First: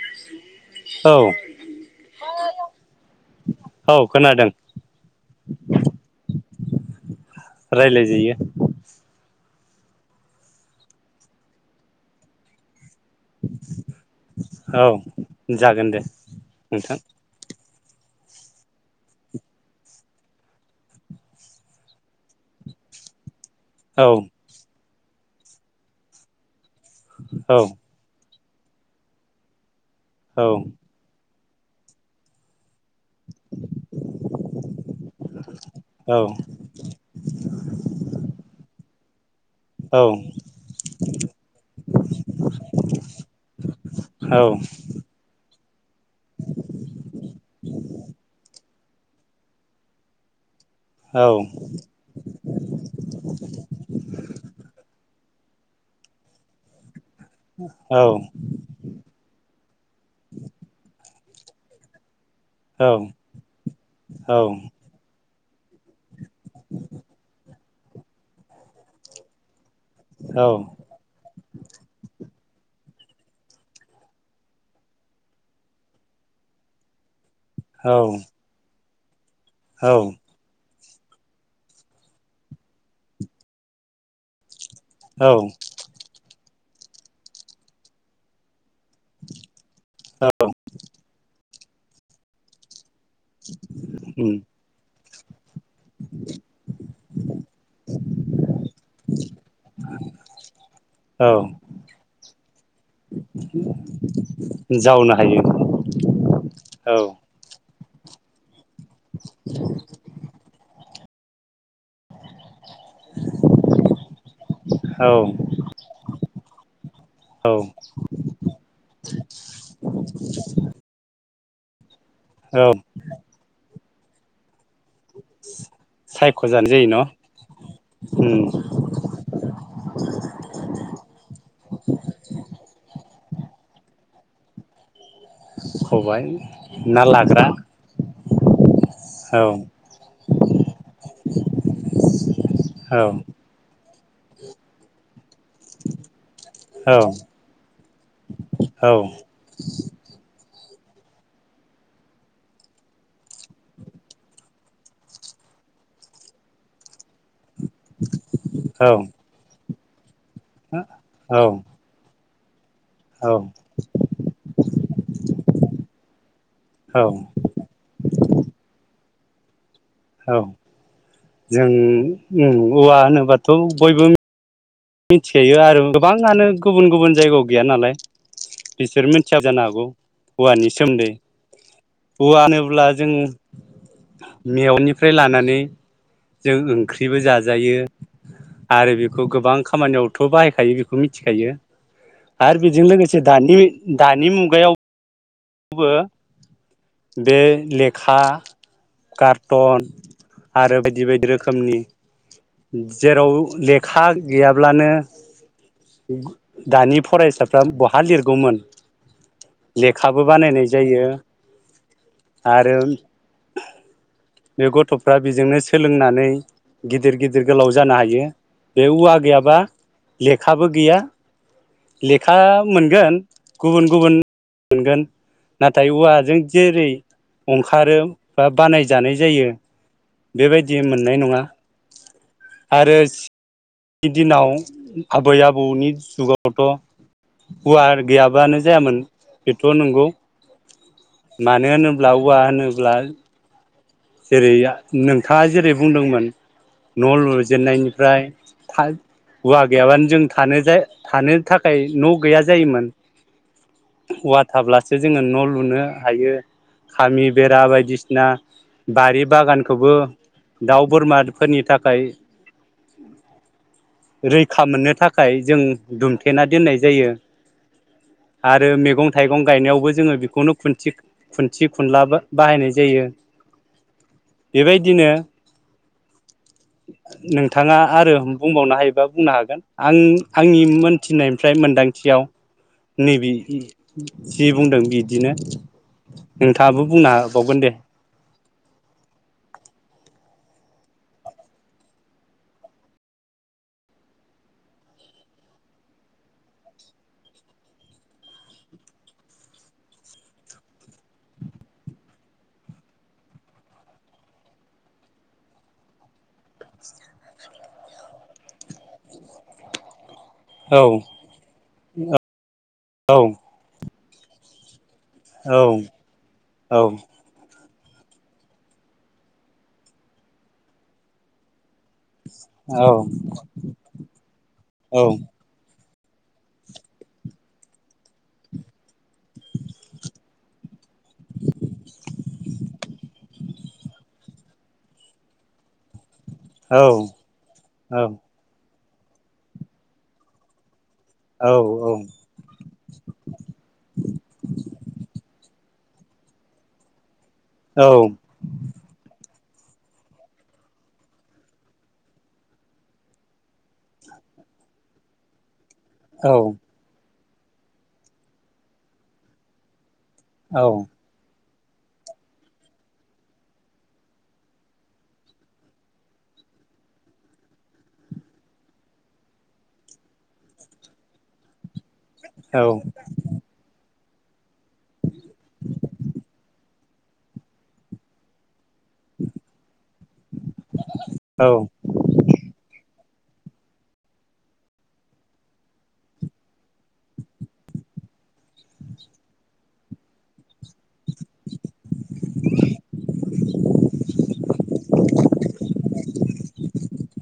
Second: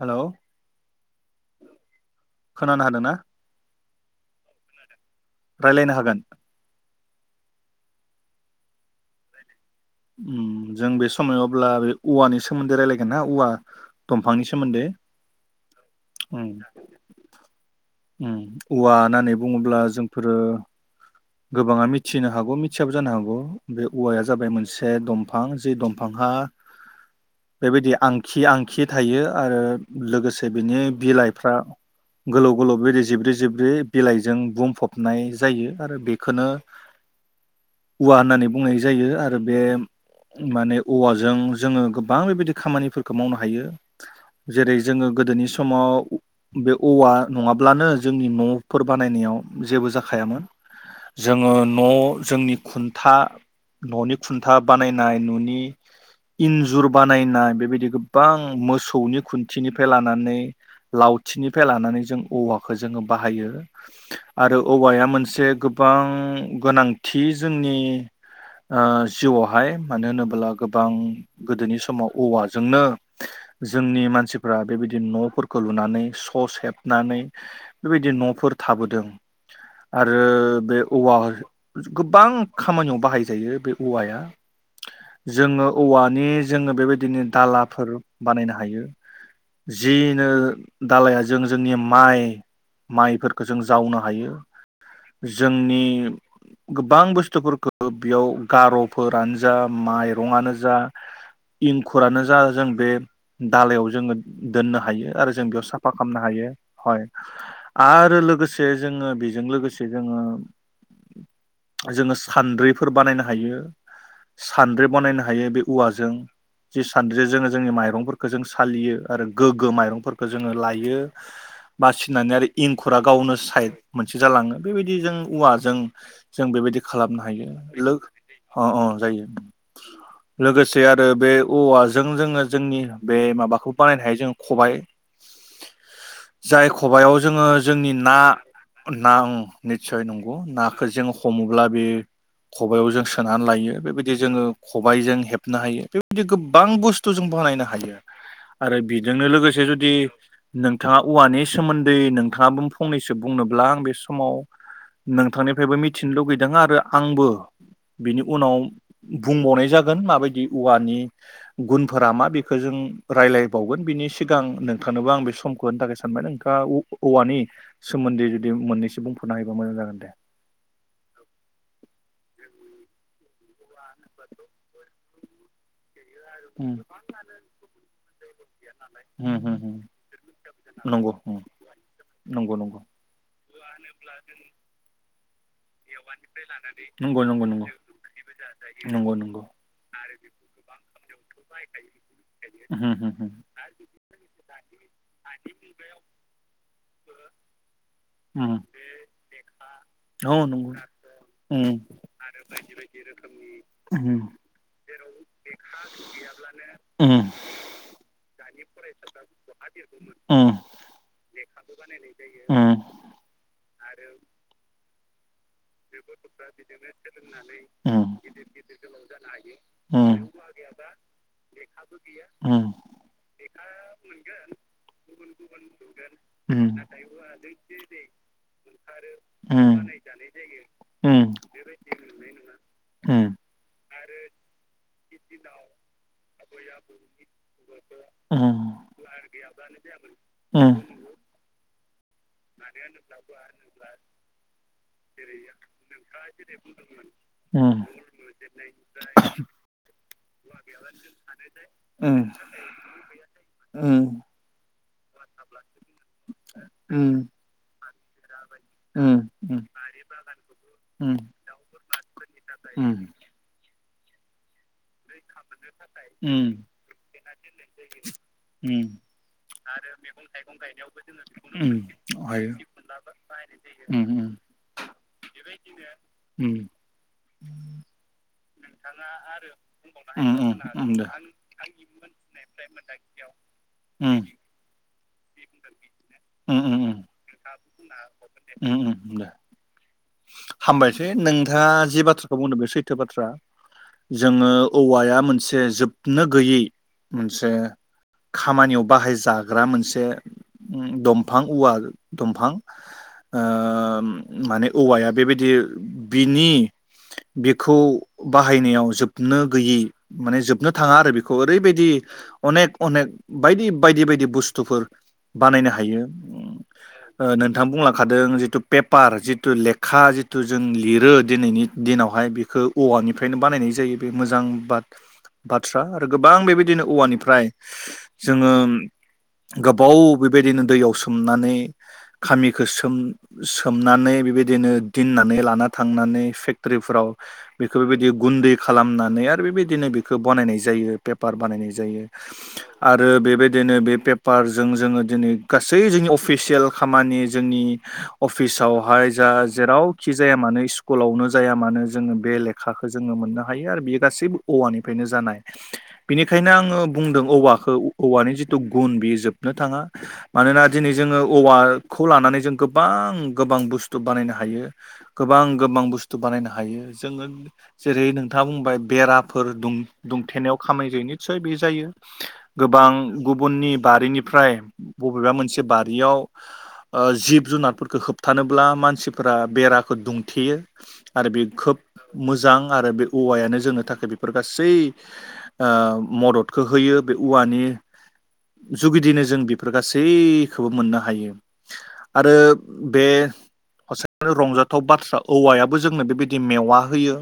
Hello औ खोनानो हादोंना औ खोनादों रायलायनो हागोन। रायलाय जायो। उ जों बे समायाव अब्ला बे औवानि सोमोन्दै रायलाय गोनना औवा दंफांनि सोमोन्दै औ जागोन दे उम। नोंथां उम औवा होननानै बुङोब्ला जोंफोरो गोबाङा मिथिनो हागौ मिथियाबो जानो हागौ। बे औ औवाया जाबाय मोनसे बे दंफां जि दंफाहा औ बेबायदि आं खि आंखि थायो आरो। औ लोगोसे बिनि बिलाइ फ्रा गोलाव गोलाव बेदि जिब्रै जिब्रै बिलाइजों बुंफबनाय जायो आरो औ खोनो औवा होननानै बुंनाय जायो आरो आरो बे औ माने औवाजों जोङो गोबां बेबायदि खामानिफोरखौ मावनो हायो औ जेरै जोङो गोदोनि सम समाव बे औवा नङाब्लानो जोंनि न'फोर बानायनायाव जेबो जाखायामोन औ जोङो न' जोंनि खुन्था न'नि खुन्था बानायनाय नु इन्जुर बानायनाय बेबायदि गोबां मोसौनि खुन्थिनिफ्राय लानानै लावथि थिनिफ्राय लानानै जों औवाखौ जोङो बाहायो आरो औवाया मोनसे गोबां गोनांथि जोंनि जिउआवहाय मानो होनोब्ला गोबां गोदोनि समाव औवाजों जोंनो जोंनि मानसिफ्रा बेबायदि न'फोरखौ लुनानै स' सेबनानै बेबायदि न'फोर थाबोदों। आरो बे औवा गोबां खामानियाव बाहायजायो बे औवाया औ जोङो औवानि जोङो बेबायदि बिदिनो दालाफोर बानायनो हायो। जिनो औ दालाया जों जोंनि माइ, माइफोरखौ जों जावनो हायो उम जोंनि गोबां बुस्थुफोरखौ बेयाव गार'फोरानो जा माइरंआनो जा औ इंखुरानो जा जों बे दालायाव जोङो दोननो हायो आरो जों बेयाव साफा खालामनो औ हायो। आरो लोगोसे जोङो बेजों लोगोसे अ' जोङो सानद्रिफोर बानायनो हायो सानद्रि औ बानायनो हायो बे औवाजों जि सान्द्रिजों जोङो औ जोंनि माइरंफोरखौ जों सालियो आरो गोग्गो माइरंफोरखौ जोङो लायो बासिनानै आरो औ इंखुरा गावनो साइड मोनसे जालांओ। जों औवाजों जों सायख'जानो बेबायदि जायो न' खालामनो हायो उम अ अ जायो लोगोसे आरो बे औवाजों जोङो जोंनि बे माबाखौ बानायनो हायो जोंङो खबाय खबाय जाय ना खबायाव लाग्रा जोङो जोंनि ना ना औ निसय नंगौ नाखो जों हमोब्ला बे खबायाव औ जों सोनानै लायो बेबायदि जोङो खबायजों हेब नो हायो बेबायदि गोबां औ बुस्थु जों बानायनो हायो आरो बेजोंनो लोगोसे जुदि नों थाङा औवानि सोमोन्दै नोंथाङा फंनैसो बुंनोब्ला आं बे समाव नोंथांनिफ्रायबो मिथिनो लुगैदों आरो आंबो बिनि उनाव बुंबावनाय जा गोन माबाय दि औवानि औ गुनफोरा मा बे खो जों रायलायबावगोन बिनि सिगां नोंथांनोबो आं बे समखौ होनो थाखाय सानबाय नोंथाङा ओ औ औवानि सोमोन्दै जुदि मोननैसो बुं नायबो मोजां जागोन औ जों ओम औवा होनोबाथ' बयबो मिथिखायो आरो गोबाङानो उम गुबुन गुबुन जायगायाव गैया नालाय बिसोर उम मिथियाबो उम जानो हागौ औवानि सोमोन्दै नंगौ उम औवा नंगौ नंगौ होनोब्ला जों मेवानिफ्राय लानानै जों ओंख्रिबो नंगौ नंगौ नंगौ जाजायो आरो नंगौ बेखौ नंगौ गोबां खा नियावथ' बाहायखायो बिखौ मिथिखायो आरो उम बेजों उम लोगोसे दानि-दानि मुगायाव बो बे लेखा उम कार्टन औ नंगौ आरो बायदि बायदि रोखोमनि उम जेराव लेखा उम गैयाब्लानो दानि उम फरायसाफ्रा बहा लिरगौमोन खाबो उम बानायनाय जायो उम आरो बे गथ'फ्रा बेजोंनो बे सोलोंनानै गथ'फ्रा बिदिनो गिदिर गिदिर सोलोंनानै गोलाव जानो ओम हायो गिदिर गिदिर बे गोलाव औवा जानो गैयाबा हायो ओम बे औव लेखाबो गैयाबा गैया लेखाबो गैया लेखा ओम मोनगोन लेखा गुबुन गुबुन मोनगोन मोनगोन गुबुन गुबुन नाथाय मोनगोन औवाजों ओ जेरै नाथाय [unintelligible] जानाय जायो बेबायदि मोननाय उम नङा आरो उम नि दिनाव आबै आबौनि जुगावथ' औवा गैयाबानो उम जायामोन बेथ' नंगौ हायो मानो होनोब्ला औवा [unintelligible] जेरैआ नोंथाङा जेरै बुंदोंमोन न' दे लुजेननायनिफ्राय था औवा गैयाबानो जों थानो जा थानो थाखाय न' गैया जायोमोन औवा थाब्ला सो जोङो न' लुनो हायो खामि बेरा बायदिसि ना बारि बागानखौबो दाउ बोरमाफोरनि थाखाय रैख खा मोननो थाखाय जों दुमथेना दोननाय जायो आरो मैगं थाइगं गायनायावबो जोङो बेखौनो खुन्थि खुन्थि खुनला बाहायनाय जायो। बेबायदिनो [inaudible] नोंथाङा आरो बुंबावनो हायोबा बुंनो हागोन आं आंनि मोनथिनायनिफ्राय मोनदांथियाव नैबे जि बुंदों बि उम हाबावगोन दे उम उम दे हामबायसै नोंथाङा जि बाथ्राखौ बुंदों बे सैथो बाथ्रा जोङो औवाया मोनसे जोबनो गैयै मोनसे खामानियाव बाहायजाग्रा मोनसे दंफां औवा दंफां माने औवाया बेबायदि बिनि बिखौ बाहायनायाव जोबनो गैयि माने जोबनो औ थाङा आरो बेखौ ओरैबायदि अनेक अनेक औ बायदि बायदि बायदि बुस्थुफोर औ बानायनो हायो थां बुंलखादों जिथु पेपार जि जिथु लेखा जिथु जों लिरो दिनैनि दिनाव खौहाय बिखो औ औवानिफ्रायनो बानाय जायो मोजां औ बाथ-बाथ्रा गोबां बेबादिनो औवानिफ्राय जोंङो गोबाव बेबादिनो दैयाव सोमनानै बे बिबायदिनो दोननानै लाना थांनानै औ फेक्टरिफोराव बेखौ बेबायदि गुन्दै खालामनानै आरो बेबायदिनो बेखौ बनायनाय जायो। पेपार बानायनाय जायो आरो बेबायदिनो बे पेपारजों जोङो दिनै ग गासै जोंनि अफिसियेल खामानि जोंनि अफिसावहाय जा जेरावखि जाया मानो स्कुलावनो जाया मानो जोङो बे लेखाखो जोङो मोननो हायो आरो बेयो गासैबो औवानिफ्रायनो जानाय। बेनिखायनो आङो बुंदों औवाखौ औवानि जिथु गुन बेयो जोबनो थाङा। मानोना दिनै जोङो औवाखौ लानानै जों गोबां गोबां बुस्थु थु बानायनो हायो गोबां गोबां बुस्थु बानायनो हायो जोङो जेरै नोंथाङा बुंबाय बेराफोर दुम-दुंथेनायाव खामानि जायो निसय बे जायो। गोबां गुबुननि बारिनि ओमफ्राय बबेबा मोनसे बारियाव ओ जिब जुनारफोरखौ होबथानो अब्ला मानसिफोरा बेराखौ दुंथेयो आरो बे खोब औ मोजां आरो बे औवायानो जोंनो थाखाय बेफोर गासै आ मदद होयो बे औवानि जुगिदिनो जों बे बेफोर गासै खौबो मोननो हायो आरो बे रंजाथाव बाथ्रा औवायाबो जोंनो बेबायदि मेवा होयो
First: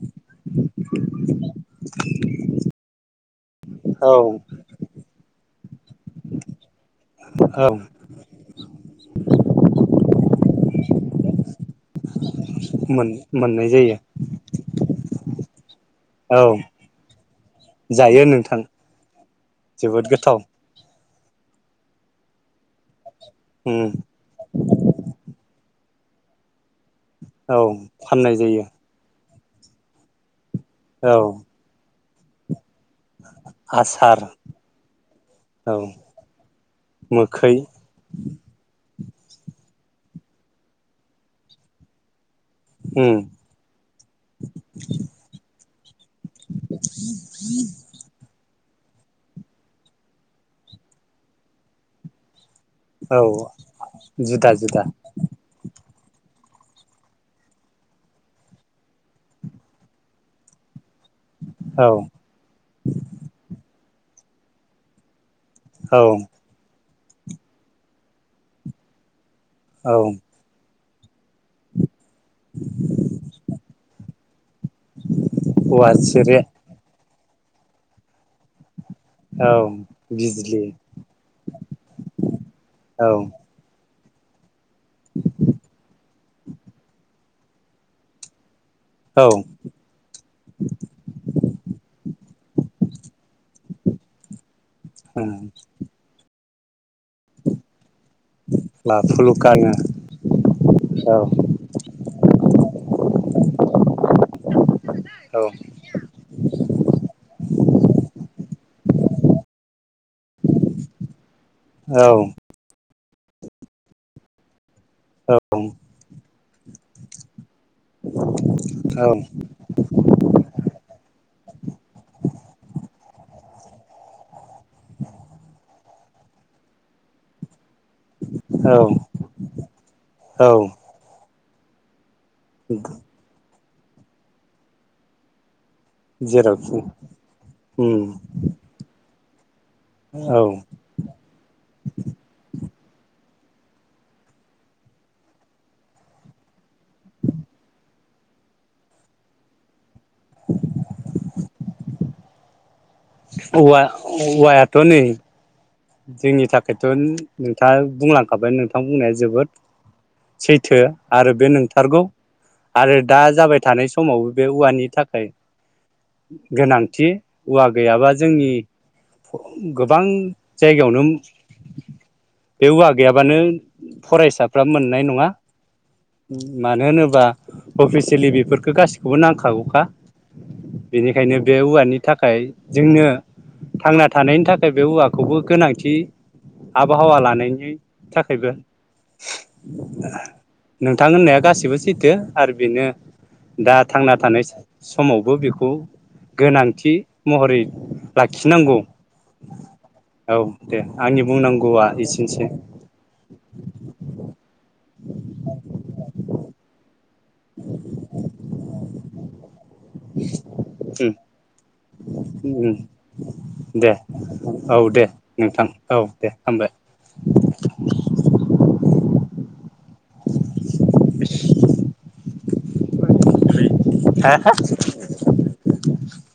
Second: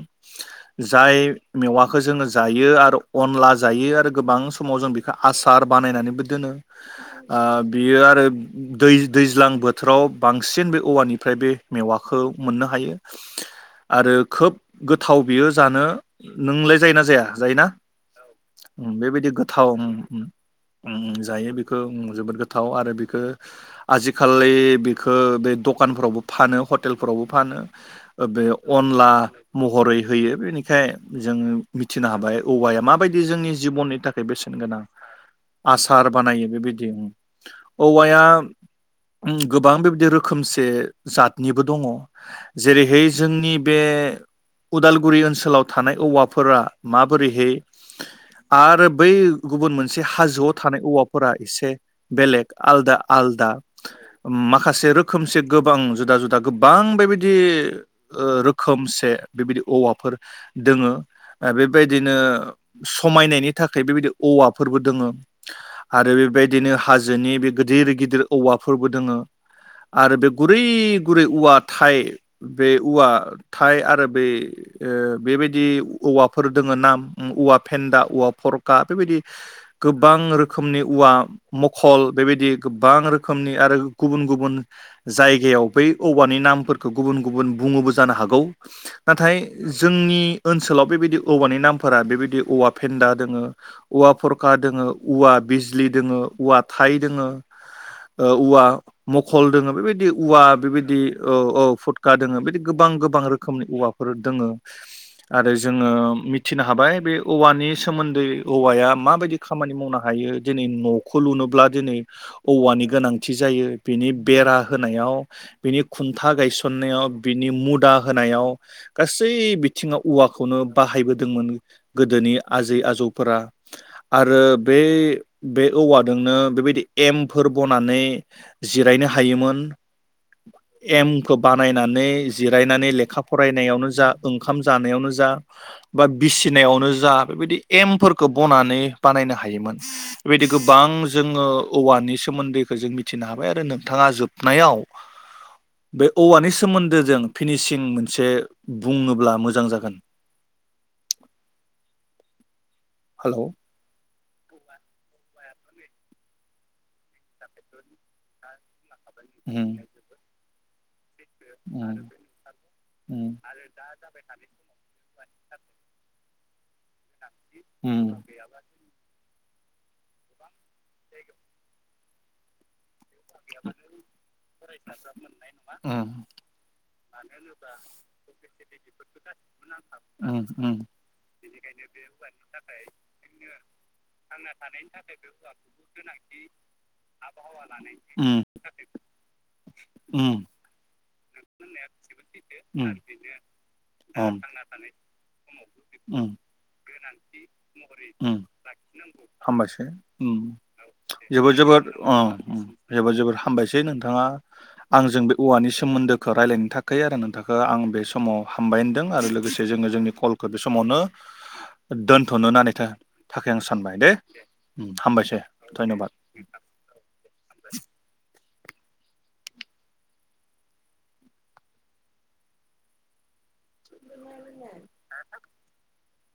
जाय मेवाखौ जोङो जायो आरो। अनला जायो आरो औ गोबां समाव जों बेखौ आसार बानायनानैबो दोनो ओ औ बेयो आरो दै दैज्लां बोथोराव बांसिन बे औवानि ओमफ्राय बे मेवाखौ मोननो हायो मोन मोननाय जायो आरो खोब थाव बियो जानो। औ नोंलाय जायोना जाया जायोना जायो नोंथां ओम बेबायदि गोथाव ओ जोबोद ओम गोथाव ओ जायो बेखौ ओ जोबोद गोथाव आरो बे खौ उम आजिखालि बेखौ बे दख दखानफोरावबो फानो हथ हटेलफोरावबो फानो औ ओ फाननाय बे जायो अनला महरै होयो बेनि बिखाय औ जोङो बि थिनो हाबाय औवाया माबायदि जोंनि जिबननि आसार थाखाय बेसेन गोनां औ आसार बानायो बेबायदि मोखै औवाया ओ गोबां बेबायदि रोखोम बे जातनिबो दङ जेरैहाय उम जोंनि बे उदालगुरि ओनसोलाव थानाय औवाफोरा माबोरैहाय आरो बै गुबुन मोनसे हाजोआव थानाय औवाफोरा एसे बेलेग आलदा औ आलदा जुदा जुदा माखासे रोखोमसे गोबां जुदा जुदा गोबां बेबायदि रोखोमसे बेबायदि औवाफोर दोङो। औ बेबायदिनो समायनायनि थाखाय बेबायदि औवाफोरबो दोङो। औ आरो बेबायदिनो हाजोनि बे गिदिर गिदिर औवाफोरबो दोङो। औ आरो बे बै गुरै औवा थाइ बे औवा थाइ आरो बे ओ बेबायदि औवा सिरे औवाफोर दोङो नाम औवा फेन्दा औवा फरखा बेबायदि औ गोबां बिजलि रोखोमनि औवा मखल बेबायदि गोबां औ रोखोमनि आरो गुबुन गुबुन जायगायाव बै औवानि नामफोरखौ गुबुन गुबुन बुङोबो जानो हागौ। औ नाथाय जोंनि ओनसोलाव बेबायदि औवानि नामफोरा बेबायदि औवा फेन्दा दोङो औवा फरखा दोङो औवा बिजलि दोङो औवा थाइ दोङो ओ औवा मखल लाफुलुखा दोङो बेबाय औवा बेबायदि औ औ फुटखा दोङो बेबायदि गोबां गोबां रोखोमनि औवाफोर दोङो औ आरो जोङो मिथिनो हाबाय बे औवानि सोमोन्दै औवाया माबायदि खामानि मावनो होयो दिनै न'खौ लुनोबोब्ला दिनै औ औ औवानि गोनांथि जायो बिनि बेरा होनायाव बिनि खुन्था गायसननायाव बिनि मुदा होनायाव गासै औ बिथिङाव औवाखौनो बाहायबोदोंमोन गोदोनि आजै आजौफोरा। आरो बे बे औवा जोंनो बेबायदि एमफोर बनानै जिरायनो औ हायोमोन। औ एम खौ बानायनानै जो जिरायनानै लेखा फराय नायावनो जा ओंखाम जानायावनो जा बा जेरावखि बिसिनायावनो जा बेबायदि एमफोरखौ बनानै बानायनो हायोमोन औ बेबायदि गोबां जोङो औवानि सोमोन्दैखौ जों मिथिनो हा बाय आरो नोंथाङा जोब नायाव बे औवानि सोमोन्दो जों फिनिसिं मोनसे बुङोब्ला मोजां जागोन। हेलौ औवा औवायाथ' नै जोंनि थाखायथन नोंथाङा बुंलांखाबाय नों थां बुंनाया जोबोद उम सैथो। आरो बे उम नोंथारगौ आरो दा जाबाय थानाय समावबो बे उवानि था खाय गोनांथि। औवा उम गैयाबा जोंनि गोबां जायगायावनो बे उवा गैयाबानो फरायसा फ्रा मोननाय नङा उम मानो होनोबा अफिसियेलि बेफोरखो गासिखोबो नांखागौखा उम उम बेनिखायनो बे औवानि थाखाय जोंनो थांना थानायनि थाखाय बे औवा खौबो गोनांथि आबहावा लानायनि उम थाखायबो। उम नोंथां। गासैबो सैथो आरो बेनो उम दा थांना थानाय समावबो बेखौ उम गोनांथि महरै लाखिनांगौ। ओम औ दे आंनि जोबोद जोबोद बुंनांगौआ ओ एसेनोसै जोबोद जोबोद हामबायसै नोंथाङा आंजों बे औवानि सो सोमोन्दोखौ रायलायनो थाखै आरो नों दाखो आं बे समाव हामबाय होनदों आरो लोगोसे जोङो जोंनि कलखो बे समावनो उम दोनथ'नो होननाय उम थाखाय आं सानबाय दे औ दे हामबायसै नोंथां औ दे धन्यबाद। ओमफ्राय हे। [inaudible]